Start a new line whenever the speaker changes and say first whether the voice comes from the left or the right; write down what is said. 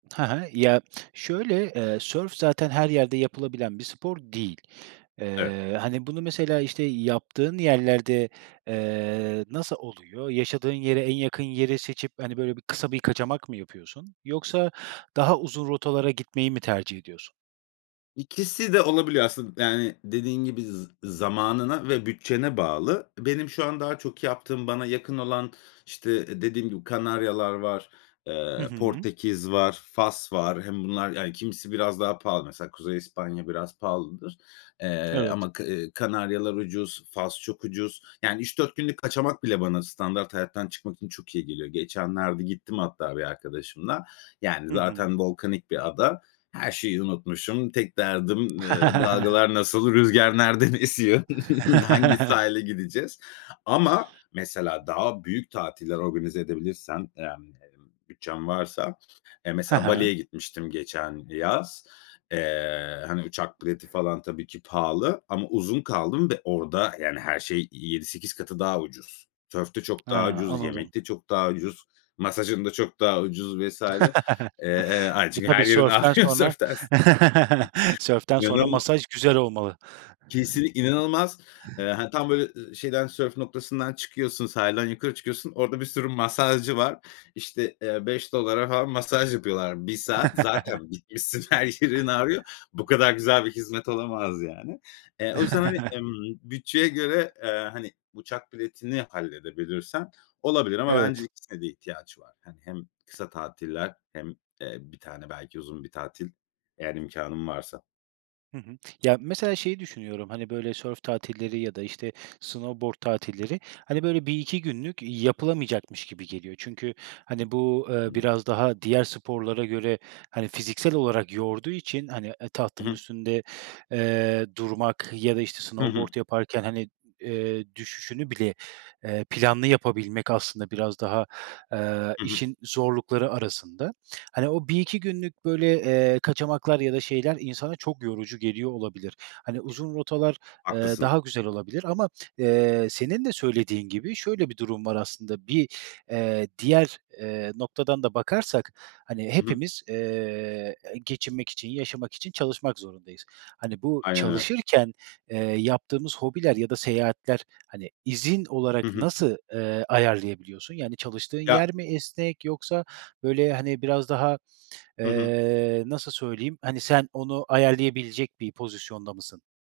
right: Hı hı. Ya, şöyle: Eee, sörf zaten her yerde yapılabilen bir spor değil.
left: Evet.
right: Eee, hani, bunu mesela, işte, yaptığın yerlerde, eee, nasıl oluyor? Yaşadığın yere en yakın yeri seçip, hani, böyle bir kısa bir kaçamak mı yapıyorsun yoksa daha uzun rotalara gitmeyi mi tercih ediyorsun?
left: İkisi de olabiliyor aslında. Yani, dediğin gibi z zamanına ve bütçene bağlı. Benim şu an daha çok yaptığım, bana yakın olan, işte, dediğim gibi Kanaryalar var.
right: Hı
left: Eee,
right: hı.
left: Portekiz var. Fas var. Hem bunlar, yani, kimisi biraz daha pahalı. Mesela Kuzey İspanya biraz pahalıdır. Eee,
right: Evet.
left: ama K Kanaryalar ucuz. Fas çok ucuz. Yani 3-4 günlük kaçamak bile bana standart hayattan çıkmak için çok iyi geliyor. Geçenlerde gittim hatta bir arkadaşımla. Yani
right: Hı hı.
left: zaten volkanik bir ada. Her şeyi unutmuşum. Tek derdim, eee, "Dalgalar nasıl? Rüzgar nereden esiyor? Hangi sahile gideceğiz?" Ama mesela daha büyük tatiller organize edebilirsem, yani, emm, bütçem varsa, eee,
right: Ha
left: mesela
right: ha.
left: Bali'ye gitmiştim geçen yaz. Eee, hani, uçak bileti falan tabii ki pahalı ama uzun kaldım ve orada, yani, her şey 7-8 katı daha ucuz. Sörf de çok daha
right: Ha,
left: ucuz,
right: anladım.
left: yemek de çok daha ucuz, masajın da çok daha ucuz vs. Eee, eee, hay
right: E,
left: çünkü
right: tabii.
left: her yerin
right: Sörften
left: ağrıyor
right: sonra
left: sörften s.
right: sörften sonra
left: [unintelligible]
right: masaj güzel olmalı.
left: Kesinl inanılmaz. Eee, ha, tam, böyle, ııı, şeyden, sörf noktasından çıkıyorsun, sahilden yukarı çıkıyorsun. Orada bir sürü masajcı var. İşte, eee, $5'a falan masaj yapıyorlar 1 saat. Zaten bitmişsin her yerin ağrıyor. Bu kadar güzel bir hizmet olamaz yani. E, o yüzden, hani, emm, bütçeye göre, eee, hani, uçak biletini halledebilirsen olabilir ama bence
right: Evet.
left: ikisine de ihtiyaç var. Hani, hem kısa tatiller hem, eee, 1 tane belki uzun bir tatil. Eğer imkânın varsa.
right: Hı hı. Ya, mesela şeyi düşünüyorum: Hani böyle sörf tatilleri ya da, işte, snowboard tatilleri, hani, böyle, 1-2 günlük yapılamayacakmış gibi geliyor. Çünkü, hani, bu, ııı,
left: Hıı.
right: biraz daha diğer sporlara göre, hani, fiziksel olarak yorduğu için, hani, eee,
left: I
right: tahtanın
left: hı.
right: üstünde, eee, durmak ya da, işte,
left: Hı hı.
right: snowboard yaparken, hani, eee, düşüşünü bile, eee, planlı yapabilmek aslında biraz daha, eee,
left: Hı hı.
right: işin zorlukları arasında. Hani, o 1-2 günlük, böyle, eee, kaçamaklar ya da şeyler insana çok yorucu geliyor olabilir. Hani, uzun rotalar, eee,
left: Haklısın.
right: daha güzel olabilir ama, eee, senin de söylediğin gibi şöyle bir durum var aslında: Bir, eee, diğer, eee, noktadan da bakarsak, hani,
left: Hı hı.
right: hepimiz, eee, geçinmek için, yaşamak için çalışmak zorundayız. Hani, bu
left: Aynen öyle.
right: çalışırken, eee, yaptığımız hobiler ya da seyahatler, hani, izin
left: Hı
right: olarak
left: hı.
right: nasıl, ııı, ayarlayabiliyorsun? Yani çalıştığın
left: Ya
right: yer mi esnek yoksa, böyle, hani, biraz daha,
left: Hı hı.
right: eee, nasıl söyleyeyim? Hani, sen onu ayarlayabilecek bir pozisyonda mısın?